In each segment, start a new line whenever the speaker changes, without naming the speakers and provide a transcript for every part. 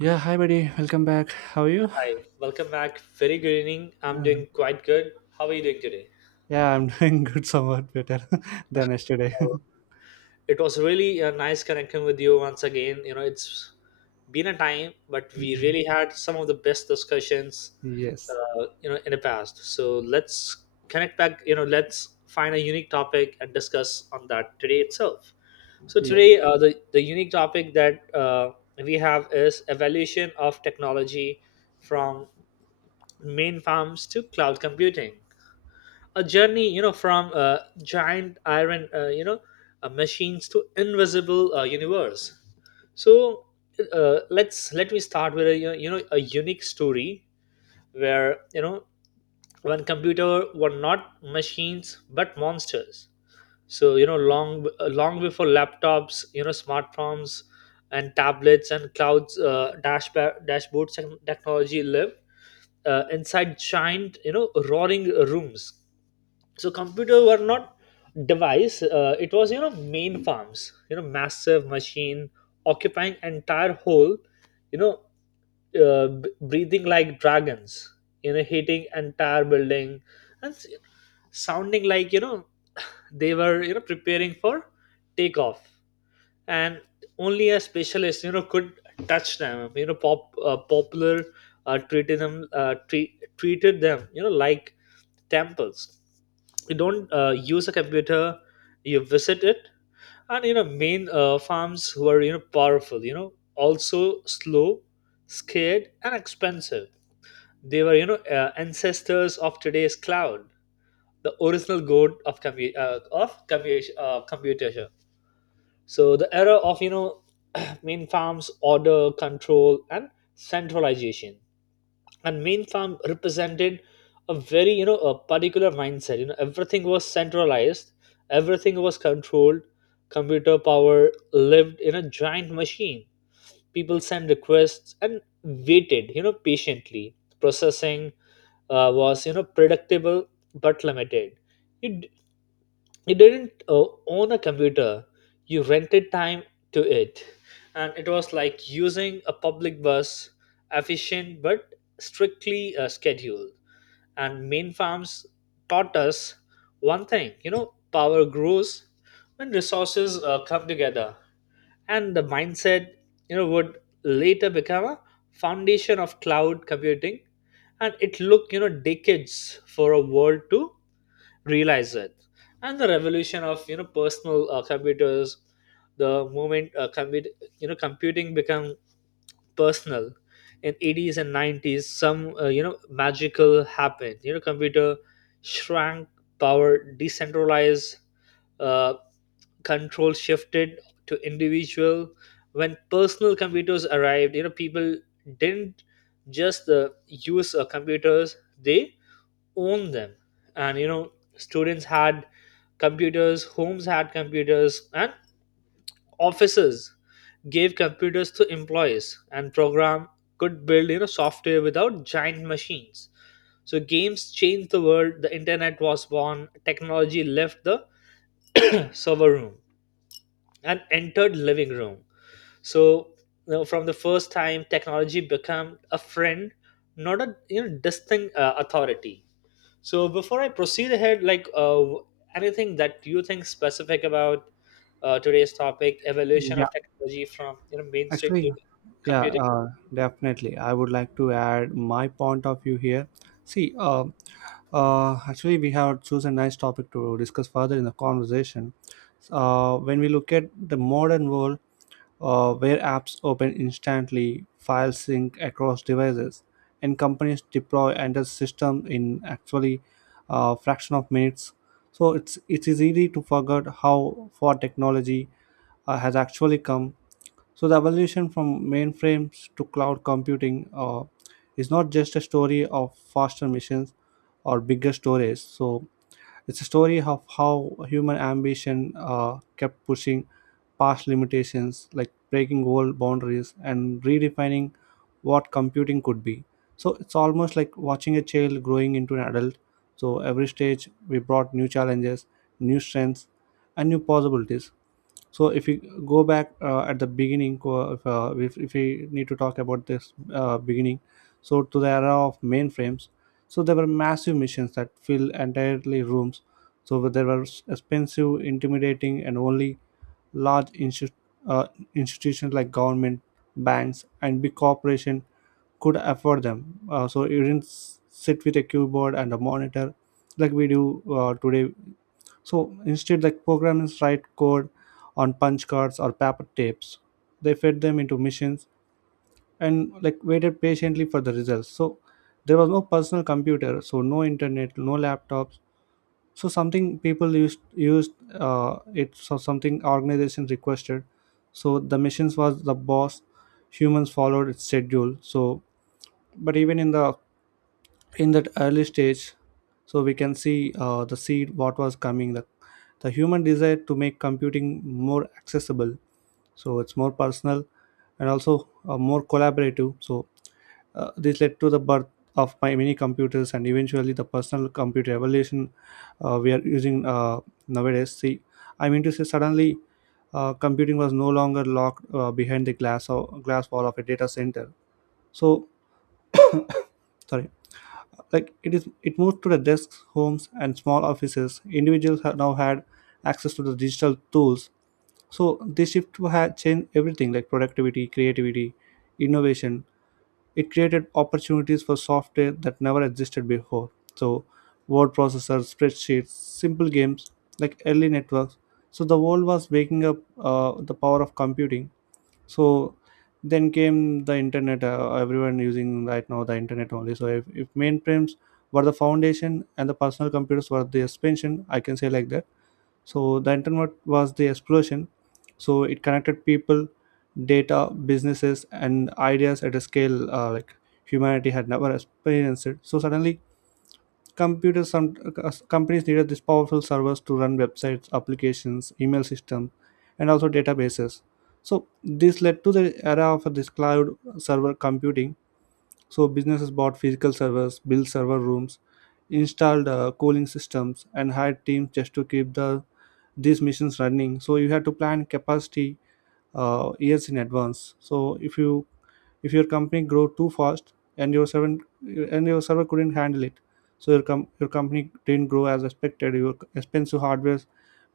Yeah, hi buddy. Welcome back. How are you?
Hi, welcome back. Very good evening. I'm doing quite good. How are you doing today?
Yeah, I'm doing good, somewhat better than yesterday.
Uh, It was really nice connecting with you once again. You know, it's been a time, but we
Mhm.
really had some of the best discussions,
Yes,
you know, in the past. So let's connect back. You know, let's find a unique topic and discuss on that today itself. So
yes,
today, the unique topic that we have is evaluation of technology from main farms to cloud computing. A journey, you know, from giant iron, you know, machines to invisible universe. So let me start with a, you know, a unique story where, you know, when computer were not machines but monsters. So you know, long before laptops, you know, smartphones and tablets and clouds, dashboards, and technology lived inside giant, you know, roaring rooms. So computer were not device, it was, you know, main farms, you know, massive machine occupying entire whole, you know, breathing like dragons, you know, hitting entire building and sounding like, you know, they were, you know, preparing for takeoff. And only a specialist, you know, could touch them, you know, popular treated them, you know, like temples. You don't use a computer, you visit it. And you know, main farms who are, you know, powerful, you know, also slow, scared and expensive. They were, you know, ancestors of today's cloud, the original god of computation. So the era of, you know, main farms, order, control, and centralization. And main farm represented a very, you know, a particular mindset. You know, everything was centralized, everything was controlled. Computer power lived in a giant machine. People sent requests and waited, you know, patiently. Processing was, you know, predictable but limited. You, you didn't own a computer, you rented time to it. And it was like using a public bus, efficient but strictly scheduled. And main farms taught us one thing: you know, power grows when resources come together. And the mindset, you know, would later become a foundation of cloud computing. And it took, you know, decades for a world to realize it. And the revolution of, you know, personal computers, the moment you know, computing become personal. In 80s and 90s some, you know, magical happened. You know, computer shrank, power decentralized, uh, control shifted to individual. When personal computers arrived, you know, people didn't just use computers, they own them. And you know, students had computers, homes had computers, and offices gave computers to employees. And program could build, you know, software without giant machines. So games changed the world, the internet was born, technology left the server room and entered living room. So you know, from the first time technology became a friend, not a, you know, distinct authority. So before I proceed ahead, like, anything that you think specific about today's topic, evolution
yeah.
of technology from, you know, mainstream to
Actually, yeah,
computing.
definitely. I would like to add my point of view here. See, actually, we have chosen a nice topic to discuss further in the conversation. When we look at the modern world, where apps open instantly, files sync across devices, and companies deploy under system in actually a fraction of minutes. So it is easy to forget how far technology has actually come. So the evolution from mainframes to cloud computing is not just a story of faster machines or bigger storage. So it's a story of how human ambition kept pushing past limitations, like breaking old boundaries and redefining what computing could be. So it's almost like watching a child growing into an adult. So every stage we brought new challenges, new strengths, and new possibilities. So if you go back at the beginning if we need to talk about this beginning, so to the era of mainframes. So there were massive machines that fill entirely rooms. So there were expensive intimidating and only large insti- uh, institutions like government, banks and big corporation could afford them. So you didn't sit with a keyboard and a monitor like we do today. So instead, the programmers write code on punch cards or paper tapes. They fed them into machines and like waited patiently for the results. So there was no personal computer, so no internet, no laptops. So something people used it. So something organization requested. So the machines was the boss. Humans followed its schedule. So but even in the in that early stage, so we can see the seed what was coming, the human desire to make computing more accessible, so it's more personal and also more collaborative. So this led to the birth of my mini computers and eventually the personal computer revolution we are using nowadays. See, I mean to say suddenly computing was no longer locked behind the glass or glass wall of a data center, so sorry, like it moved to the desks, homes and small offices. Individuals have now had access to the digital tools. So this shift had changed everything, like productivity, creativity, innovation. It created opportunities for software that never existed before. So word processors, spreadsheets, simple games, like early networks. So the world was waking up the power of computing. So then came the internet. Everyone using right now the internet only. So if mainframes were the foundation and the personal computers were the expansion, I can say like that. So the internet was the explosion. So it connected people, data, businesses and ideas at a scale like humanity had never experienced it. So suddenly computers, some companies needed these powerful servers to run websites, applications, email systems, and also databases. So this led to the era of this cloud server computing. So businesses bought physical servers, built server rooms, installed cooling systems, and hired teams just to keep these machines running. So you had to plan capacity years in advance. So if you, if your company grow too fast and your server couldn't handle it, so your company didn't grow as expected, your expensive hardware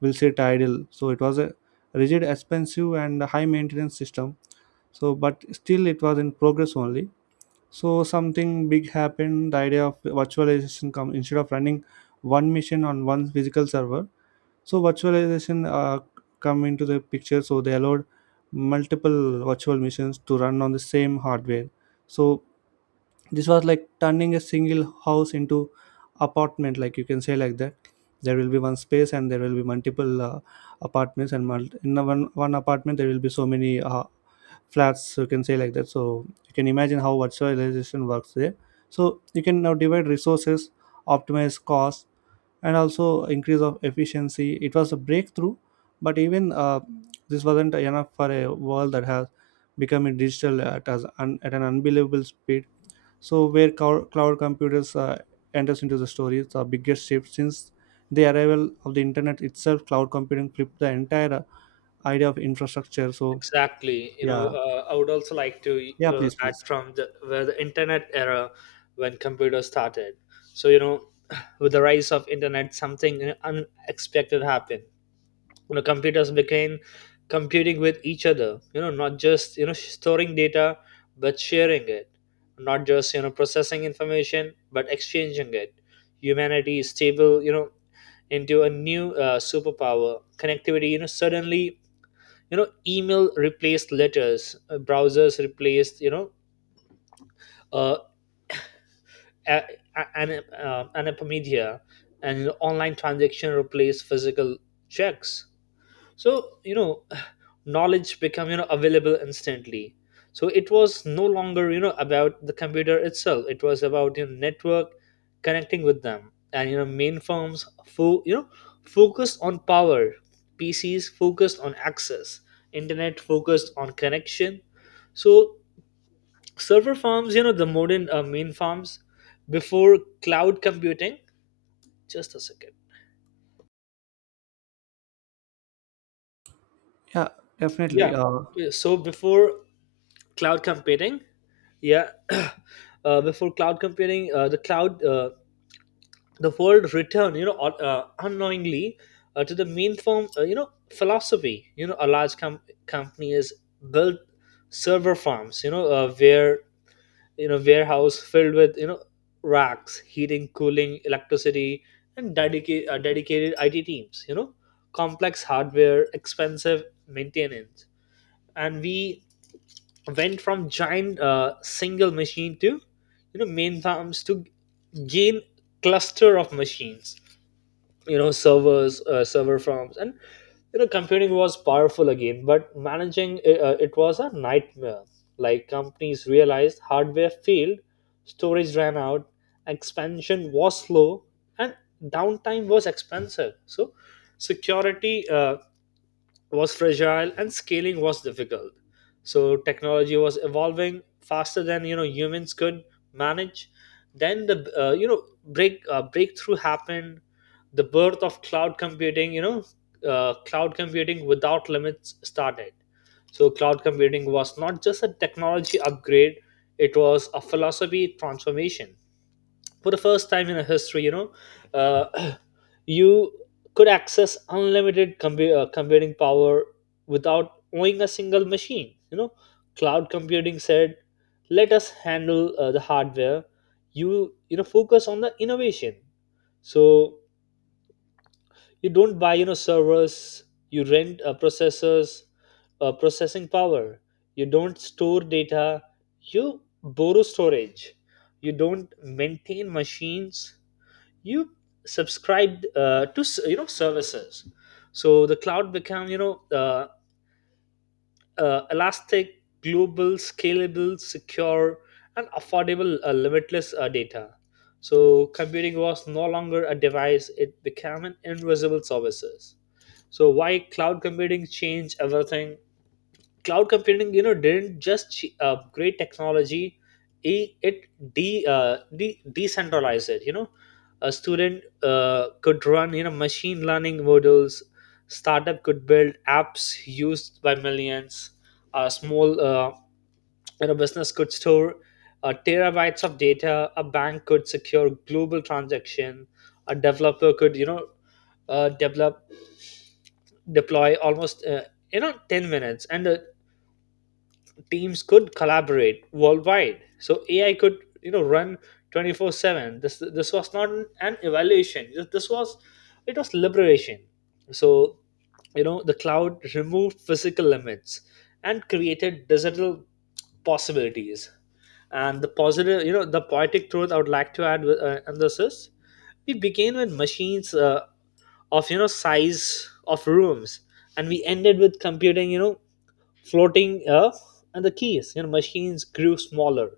will sit idle. So it was a rigid, expensive and high maintenance system. So but still it was in progress only. So something big happened, the idea of virtualization come instead of running one machine on one physical server. So virtualization come into the picture. So they allowed multiple virtual machines to run on the same hardware. So this was like turning a single house into apartment, like you can say like that. There will be one space and there will be multiple apartments, and in a one apartment there will be so many flats. You can say like that. So you can imagine how virtualization works there. So you can now divide resources, optimize costs and also increase of efficiency. It was a breakthrough, but even this wasn't enough for a world that has become a digital at an unbelievable speed. So where cloud computers enters into the story, it's the biggest shift since the arrival of the internet itself. Cloud computing flipped the entire idea of infrastructure. So
Exactly. You know,
yeah,
I would also like to
yeah please,
add from the where the internet era when computers started. So you know, with the rise of internet, something, you know, unexpected happened. You know, computers became computing with each other, you know, not just, you know, storing data but sharing it, not just, you know, processing information but exchanging it. Humanity is stable, you know, into a new, superpower connectivity. You know, suddenly, you know, email replaced letters, browsers replaced, you know, uh, a- a- an and online transaction replaced physical checks. So you know, knowledge become, you know, available instantly. So it was no longer, you know, about the computer itself, it was about your network connecting with them. And you know, you know, focused on power, pcs focused on access, internet focused on connection. So server farms, you know, the modern main farms before cloud computing, just a second,
yeah
yeah.
definitely.
So before cloud computing, yeah, before cloud computing, the world returned, you know, unknowingly to the main form, you know, philosophy. You know, company is built. Server farms, you know, where, you know, warehouse filled with, you know, racks, heating, cooling, electricity, and dedicated it teams, you know, complex hardware, expensive maintenance. And we went from giant, single machine to, you know, main farms to gain cluster of machines, you know, servers, server farms. And you know, computing was powerful again, but managing it, it was a nightmare. Like companies realized hardware failed, storage ran out, expansion was slow, and downtime was expensive. So security was fragile and scaling was difficult. So technology was evolving faster than, you know, humans could manage. Then the, breakthrough happened, the birth of cloud computing. You know, cloud computing without limits started. So cloud computing was not just a technology upgrade; it was a philosophy transformation. For the first time in a history, you know, uh, you could access unlimited computing power without owning a single machine. You know, cloud computing said, let us handle the hardware, you know, focus on the innovation. So you don't buy, you know, servers, you rent, processors processing power. You don't store data, you borrow storage. You don't maintain machines, you subscribed to you know services. So the cloud become, you know, elastic, global, scalable, secure, and affordable, limitless data. So computing was no longer a device, it became an invisible services. So why cloud computing changed everything. Cloud computing, you know, didn't just create technology, it decentralized it. You know, a student could run, you know, machine learning models, startup could build apps used by millions, a small, you know, business could store, terabytes of data, a bank could secure global transaction, a developer could, you know, develop deploy almost, you know, 10 minutes. And teams could collaborate worldwide. So AI could, you know, run 24/7. This was not an evaluation. This was It was liberation. So you know, the cloud removed physical limits and created digital possibilities. And the positive, you know, the poetic truth I would like to add, and this is we began with machines, of, you know, size of rooms, and we ended with computing, you know, floating, and the keys. You know, machines grew smaller,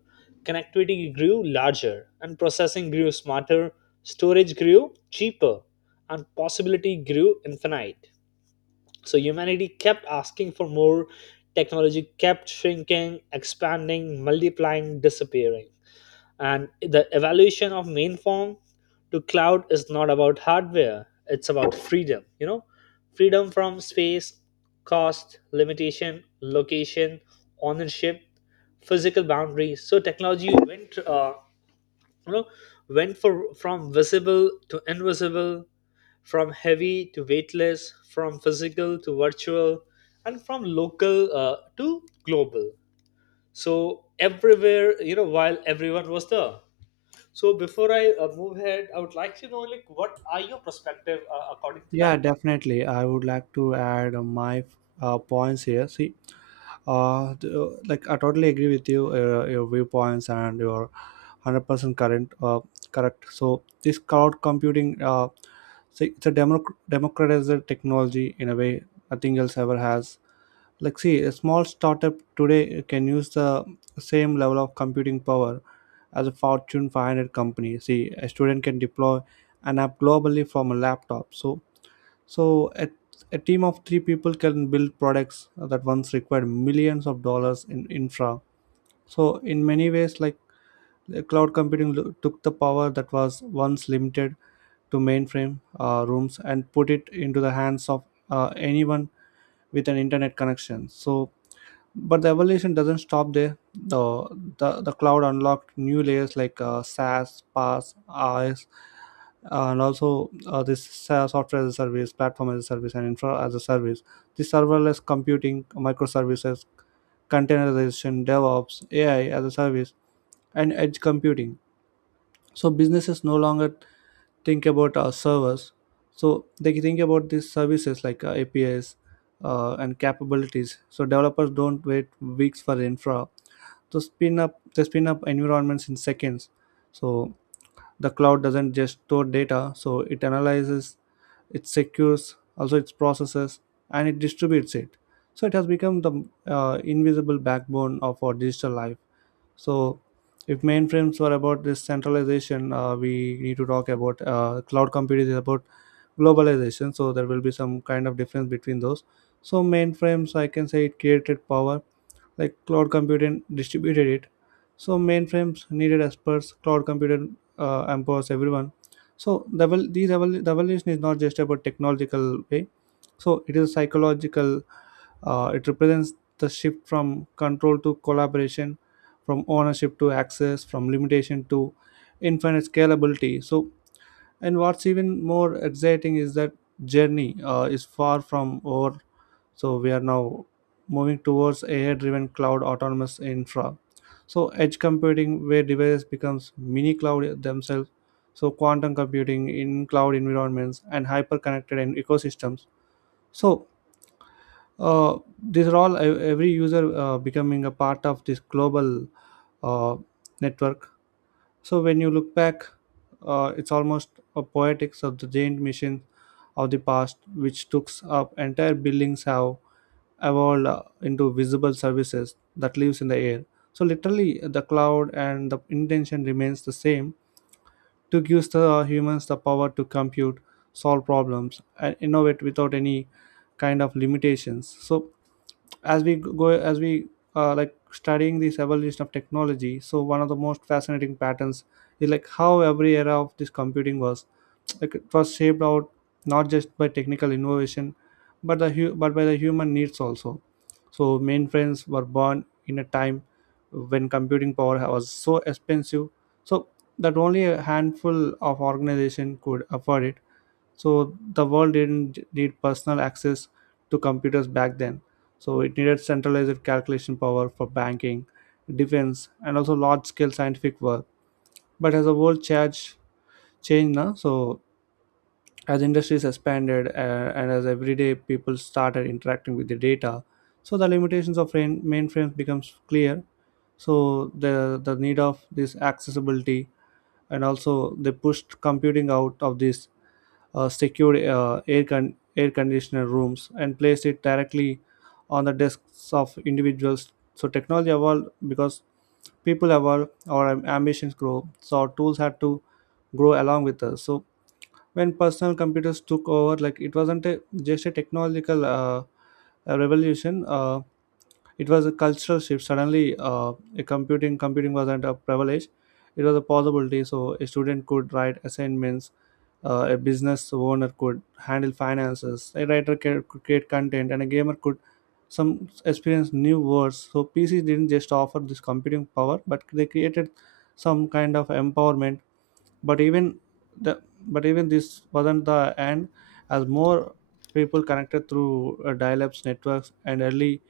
connectivity grew larger, and processing grew smarter, storage grew cheaper, and possibility grew infinite. So humanity kept asking for more, technology kept shrinking, expanding, multiplying, disappearing. And the evolution of mainframe to cloud is not about hardware, it's about freedom. You know, freedom from space, cost, limitation, location, ownership, physical boundaries. So technology went, you know, from visible to invisible, from heavy to weightless, from physical to virtual, and from local to global. So everywhere, you know, while everyone was there. So before I move ahead, I would like to know like what are your perspective according to
Yeah,
that?
definitely. I would like to add my points here. See, like I totally agree with you, your viewpoints and your 100% current correct. So this cloud computing, see, it's a democratized technology in a way nothing else ever has. Like, see, a small startup today can use the same level of computing power as a Fortune 500 company. See, a student can deploy an app globally from a laptop. So so a, a team of three people can build products that once required millions of dollars in infra. So in many ways, like the cloud computing took the power that was once limited to mainframe rooms and put it into the hands of anyone with an internet connection. So but the evolution doesn't stop there. The cloud unlocked new layers like SaaS, PaaS, RS, and also this SaaS software as a service, platform as a service, and infra as a service. The serverless computing, microservices, containerization, DevOps, AI as a service, and edge computing. So businesses no longer think about servers. So they think about these services like apis and capabilities. So developers don't wait weeks for infra to spin up, they spin up environments in seconds. So the cloud doesn't just store data, so it analyzes it, secures, also its processes and it distributes it. So it has become the invisible backbone of our digital life. So, if mainframes were about this centralization, we need to talk about cloud computing is about globalization. So, there will be some kind of difference between those. So, mainframes, I can say it created power, like cloud computing distributed it. So mainframes needed experts, cloud computing empowers everyone. So the evolution is not just about technological way, so it is psychological. It represents the shift from control to collaboration, from ownership to access, from limitation to infinite scalability. So and what's even more exciting is that journey is far from over. So we are now moving towards AI-driven cloud autonomous infra. So edge computing, where devices becomes mini cloud themselves. So quantum computing in cloud environments and hyper-connected and ecosystems. So these are all every user becoming a part of this global uh, network. So when you look back, it's almost a poetics of the giant machines of the past, which took up entire buildings have evolved into visible services that lives in the air. So literally, the cloud and the intention remains the same, to give the humans the power to compute, solve problems, and innovate without any kind of limitations. So as we like studying this evolution of technology, so one of the most fascinating patterns is like how every era of this computing was like it was shaped out not just by technical innovation but but by the human needs also. So mainframes were born in a time when computing power was so expensive, so that only a handful of organization could afford it. So the world didn't need personal access to computers back then. So it needed centralized calculation power for banking, defense and also large scale scientific work. But as the world changed now, so as industries expanded and as everyday people started interacting with the data, so the limitations of mainframes becomes clear. So the need of this accessibility, and also they pushed computing out of this secured air conditioner rooms and placed it directly on the desks of individuals. So technology evolved because people evolve, our ambitions grow, so our tools had to grow along with us. So when personal computers took over, like it wasn't a, just a technological a revolution. It was a cultural shift. Suddenly a computing computing wasn't a privilege, it was a possibility. So a student could write assignments, a business owner could handle finances, a writer could create content, and a gamer could some experience new words. So pcs didn't just offer this computing power, but they created some kind of empowerment. But even the but even this wasn't the end. As more people connected through dial-ups networks and early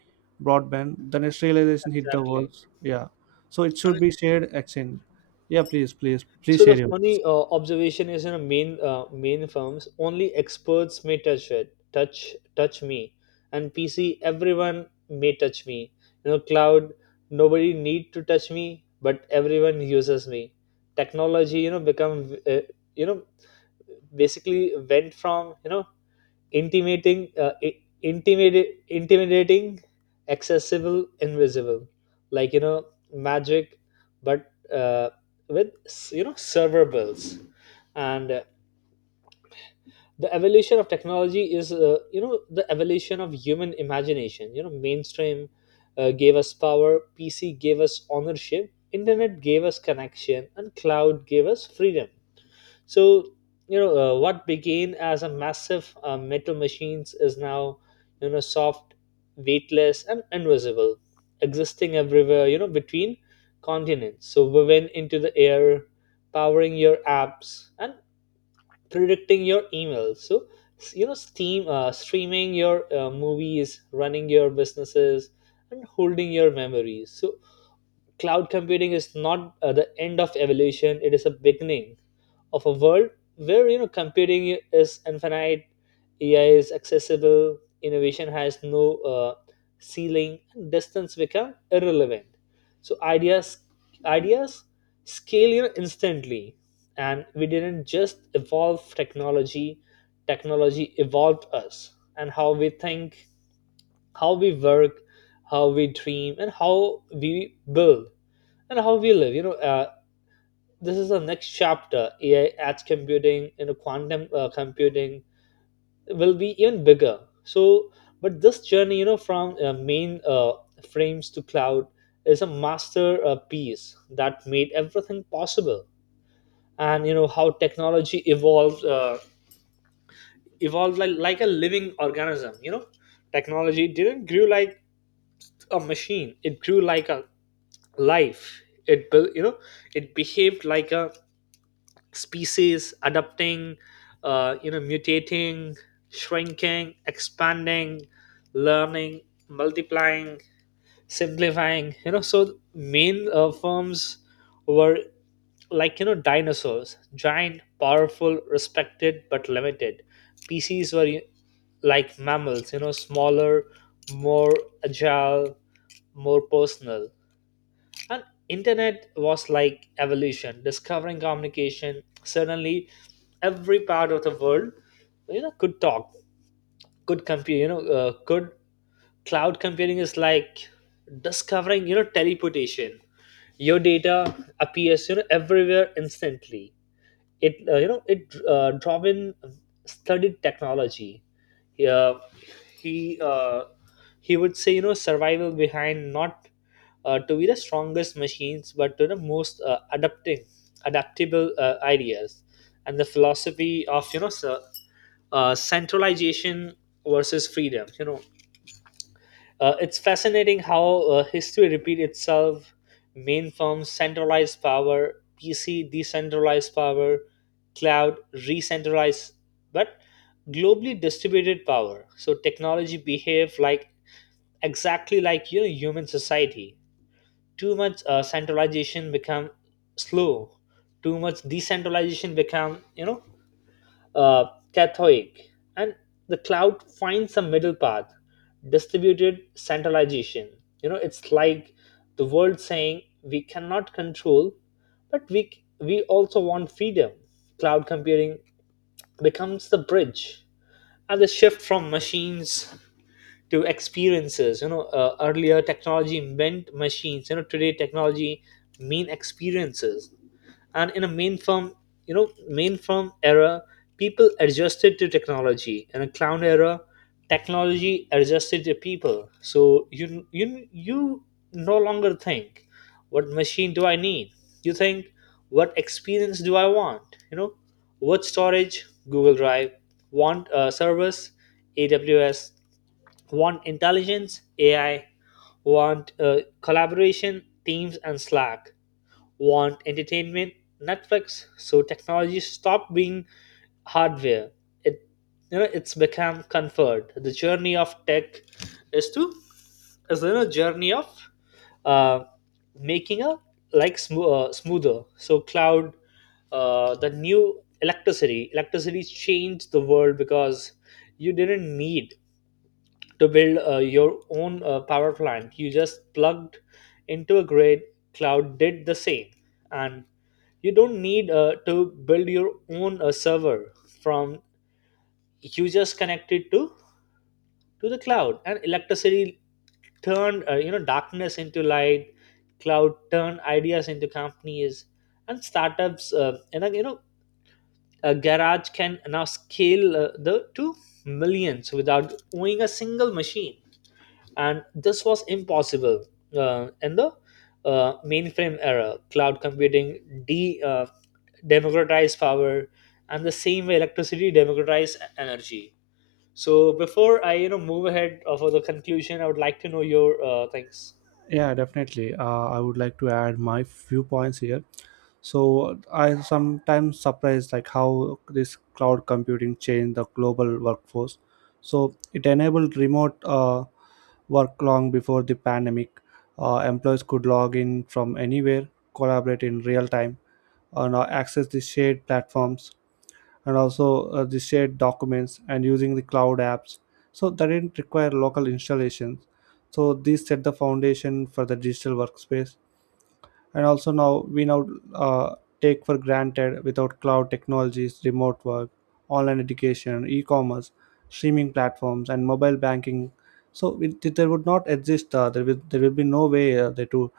broadband, the next realization hit the
Exactly.
world. Yeah, so it should
And
be shared exchange. Yeah, please
so the
share your.
funny observation is in a main firms only experts may touch it, touch touch me, and PC everyone may touch me. You know, cloud nobody need to touch me, but everyone uses me. Technology, you know, become, you know basically went from, you know, intimidating, accessible, invisible, like, you know, magic, but with, you know, server bills. And the evolution of technology is, you know, the evolution of human imagination. You know, mainstream gave us power, pc gave us ownership, internet gave us connection, and cloud gave us freedom. So, you know, what began as a massive, metal machines is now, you know, soft, weightless, and invisible, existing everywhere, you know, between continents. So, woven into the air, powering your apps, and predicting your emails. So, streaming your movies, running your businesses, and holding your memories. So, cloud computing is not the end of evolution, it is a beginning of a world where you know computing is infinite. AI is accessible, innovation has no uh, ceiling, and distance become irrelevant. So ideas scale, you know, instantly, and we didn't just evolve technology, technology evolved us and how we think, how we work, how we dream, and how we build, and how we live, you know. This is the next chapter. AI edge computing, you know, quantum computing will be even bigger. So but this journey, you know, from main frames to cloud is a master piece that made everything possible. And you know how technology evolved like a living organism, you know. Technology didn't grew like a machine, it grew like a life. It built, you know, it behaved like a species adapting, you know, mutating, shrinking, expanding, learning, multiplying, simplifying, you know. So main firms were like, you know, dinosaurs, giant, powerful, respected but limited. PCs were like mammals, you know, smaller, more agile, more personal. And internet was like evolution discovering communication. Suddenly, every part of the world, you know, could talk, could compute, you know. Could Cloud computing is like discovering, you know, teleportation. Your data appears, you know, everywhere instantly. It uh, you know it uh, Dravin studied technology. Uh, he he would say, you know, survival behind not to be the strongest machines but to the most adapting adaptable ideas. And the philosophy of, you know, so, centralization versus freedom, you know. It's fascinating how history repeats itself. Main firms, centralized power; PC, decentralized power; cloud, re-centralized, but globally distributed power. So technology behave like exactly like, you know, human society. Too much centralization become slow. Too much decentralization become, you know, uh, Catholic, and the cloud finds a middle path, distributed centralization. You know, it's like the world saying we cannot control, but we also want freedom. Cloud computing becomes the bridge and the shift from machines to experiences. You know, earlier technology meant machines. You know, today technology mean experiences. And in a mainframe, you know, mainframe era, people adjusted to technology. In a cloud era, technology adjusted to people. So you no longer think what machine do I need. You think what experience do I want, you know. What storage? Google Drive. Want a service? AWS. Want intelligence? AI. Want collaboration? Teams and Slack. Want entertainment? Netflix. So technology stopped being hardware. It, you know, it's become comfort. The journey of tech is to is, you know, journey of uh, making a like smoother. So cloud, the new electricity. Electricity changed the world because you didn't need to build your own power plant. You just plugged into a grid. Cloud did the same, and you don't need to build your own server from. You just connected to the cloud. And electricity turned, you know, darkness into light. Cloud turned ideas into companies and startups, and you know, a garage can now scale the to millions without owning a single machine. And this was impossible in the mainframe era. Cloud computing democratized power, and the same way electricity democratized energy. So before I, you know, move ahead for the conclusion, I would like to know your things.
Yeah, definitely. I would like to add my few points here. So I sometimes surprised like how this cloud computing changed the global workforce. So it enabled remote work long before the pandemic. Employees could log in from anywhere, collaborate in real time, and access the shared platforms, and also the shared documents, and using the cloud apps, so that didn't require local installations. So these set the foundation for the digital workspace. And also now we now uh, take for granted. Without cloud technologies, remote work, online education, e-commerce, streaming platforms, and mobile banking, so there would not exist there will be no way there to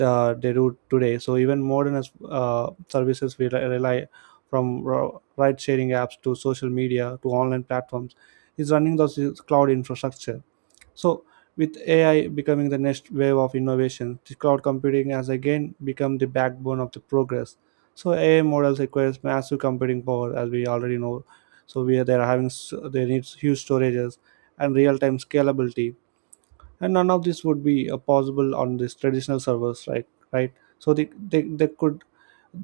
they do today. So even modern as services we rely, from ride sharing apps to social media to online platforms, is running those is cloud infrastructure. So with AI becoming the next wave of innovation, the cloud computing has again become the backbone of the progress. So AI models requires massive computing power, as we already know. So we are they are having they need huge storages and real-time scalability, and none of this would be possible on these traditional servers, right, right. So they, they, they could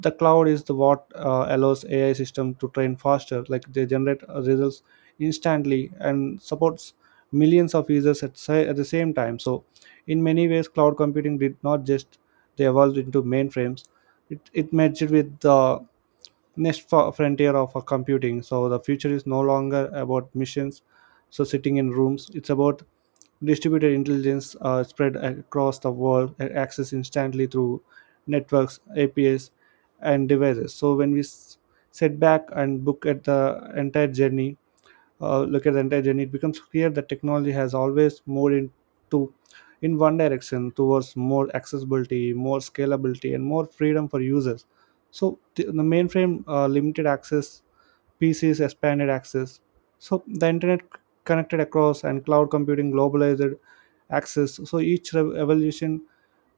the cloud is the what allows ai system to train faster, like they generate results instantly and supports millions of users at, at the same time. So in many ways cloud computing did not just they evolved into mainframes, it merged with the next frontier of computing. So the future is no longer about missions so sitting in rooms, it's about distributed intelligence spread across the world, accessed instantly through networks, APIs, and devices. So when sit back and look at the entire journey, look at the entire journey, it becomes clear that technology has always moved into in one direction, towards more accessibility, more scalability, and more freedom for users. So the mainframe limited access, PCs expanded access. So the internet connected across, and cloud computing globalized access. So each evolution,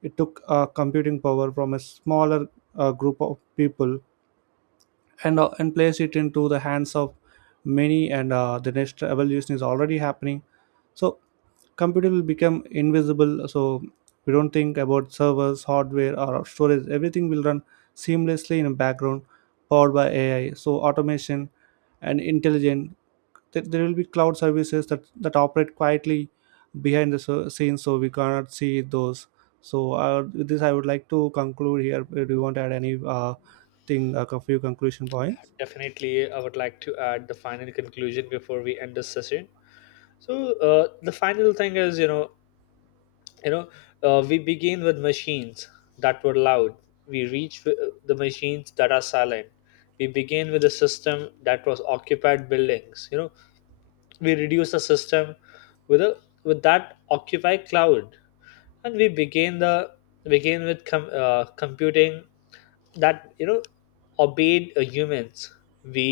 it took computing power from a smaller group of people, and and placed it into the hands of many. And the next evolution is already happening. So computer will become invisible. So we don't think about servers, hardware, or storage. Everything will run seamlessly in the background, powered by AI. So automation and intelligence, there will be cloud services that operate quietly behind the scenes, so we cannot see those. So with this I would like to conclude here. Do you want to add any thing like a few conclusion points?
Definitely, I would like to add the final conclusion before we end this session. So the final thing is, you know, we begin with machines that were loud. We reach with the machines that are silent. We begin with a system that was occupied buildings, you know. We reduce the system with a with that occupy cloud. And we begin the begin with computing that, you know, obeyed humans. We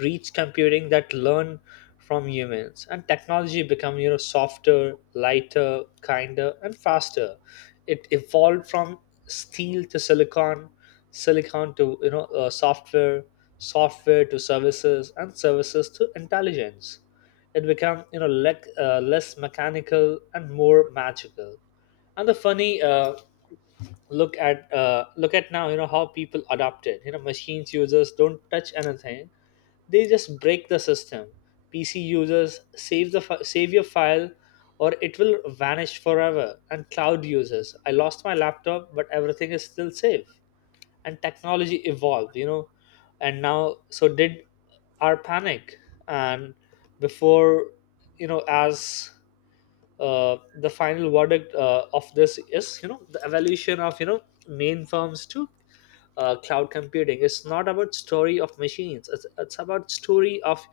reach computing that learn from humans. And technology become, you know, softer, lighter, kinder, and faster. It evolved from steel to silicon, silicon to, you know, software, software to services, and services to intelligence. It became, you know, less mechanical and more magical. And the funny look at now, you know, how people adopted, you know, machines. Users don't touch anything, they just break the system. PC users, save the save your file or it will vanish forever. And cloud users, I lost my laptop, but everything is still safe. And technology evolved, you know, and now so did our panic. And before, you know, as the final verdict of this is, you know, the evolution of, you know, main firms to cloud computing, it's not about story of machines, it's about story of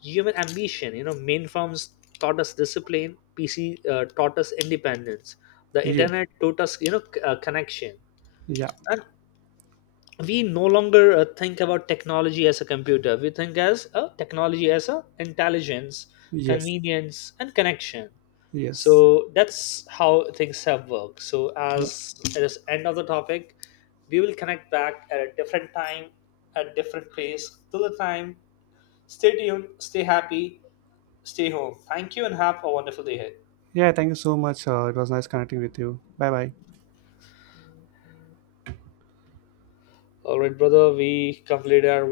human ambition, you know. Main firms taught us discipline, PC, taught us independence, the
Yes.
internet taught us, you know, connection.
Yeah.
And we no longer think about technology as a computer. We think as a technology as a intelligence,
Yes.
convenience, and connection.
Yes.
So that's how things have worked. So
Yeah.
as it is end of the topic, we will connect back at a different time, at a different place. Till the time, stay tuned, stay happy, stay home. Thank you and have a wonderful day ahead.
Yeah, thank you so much. It was nice connecting with you. Bye bye.
All right, brother, we completed our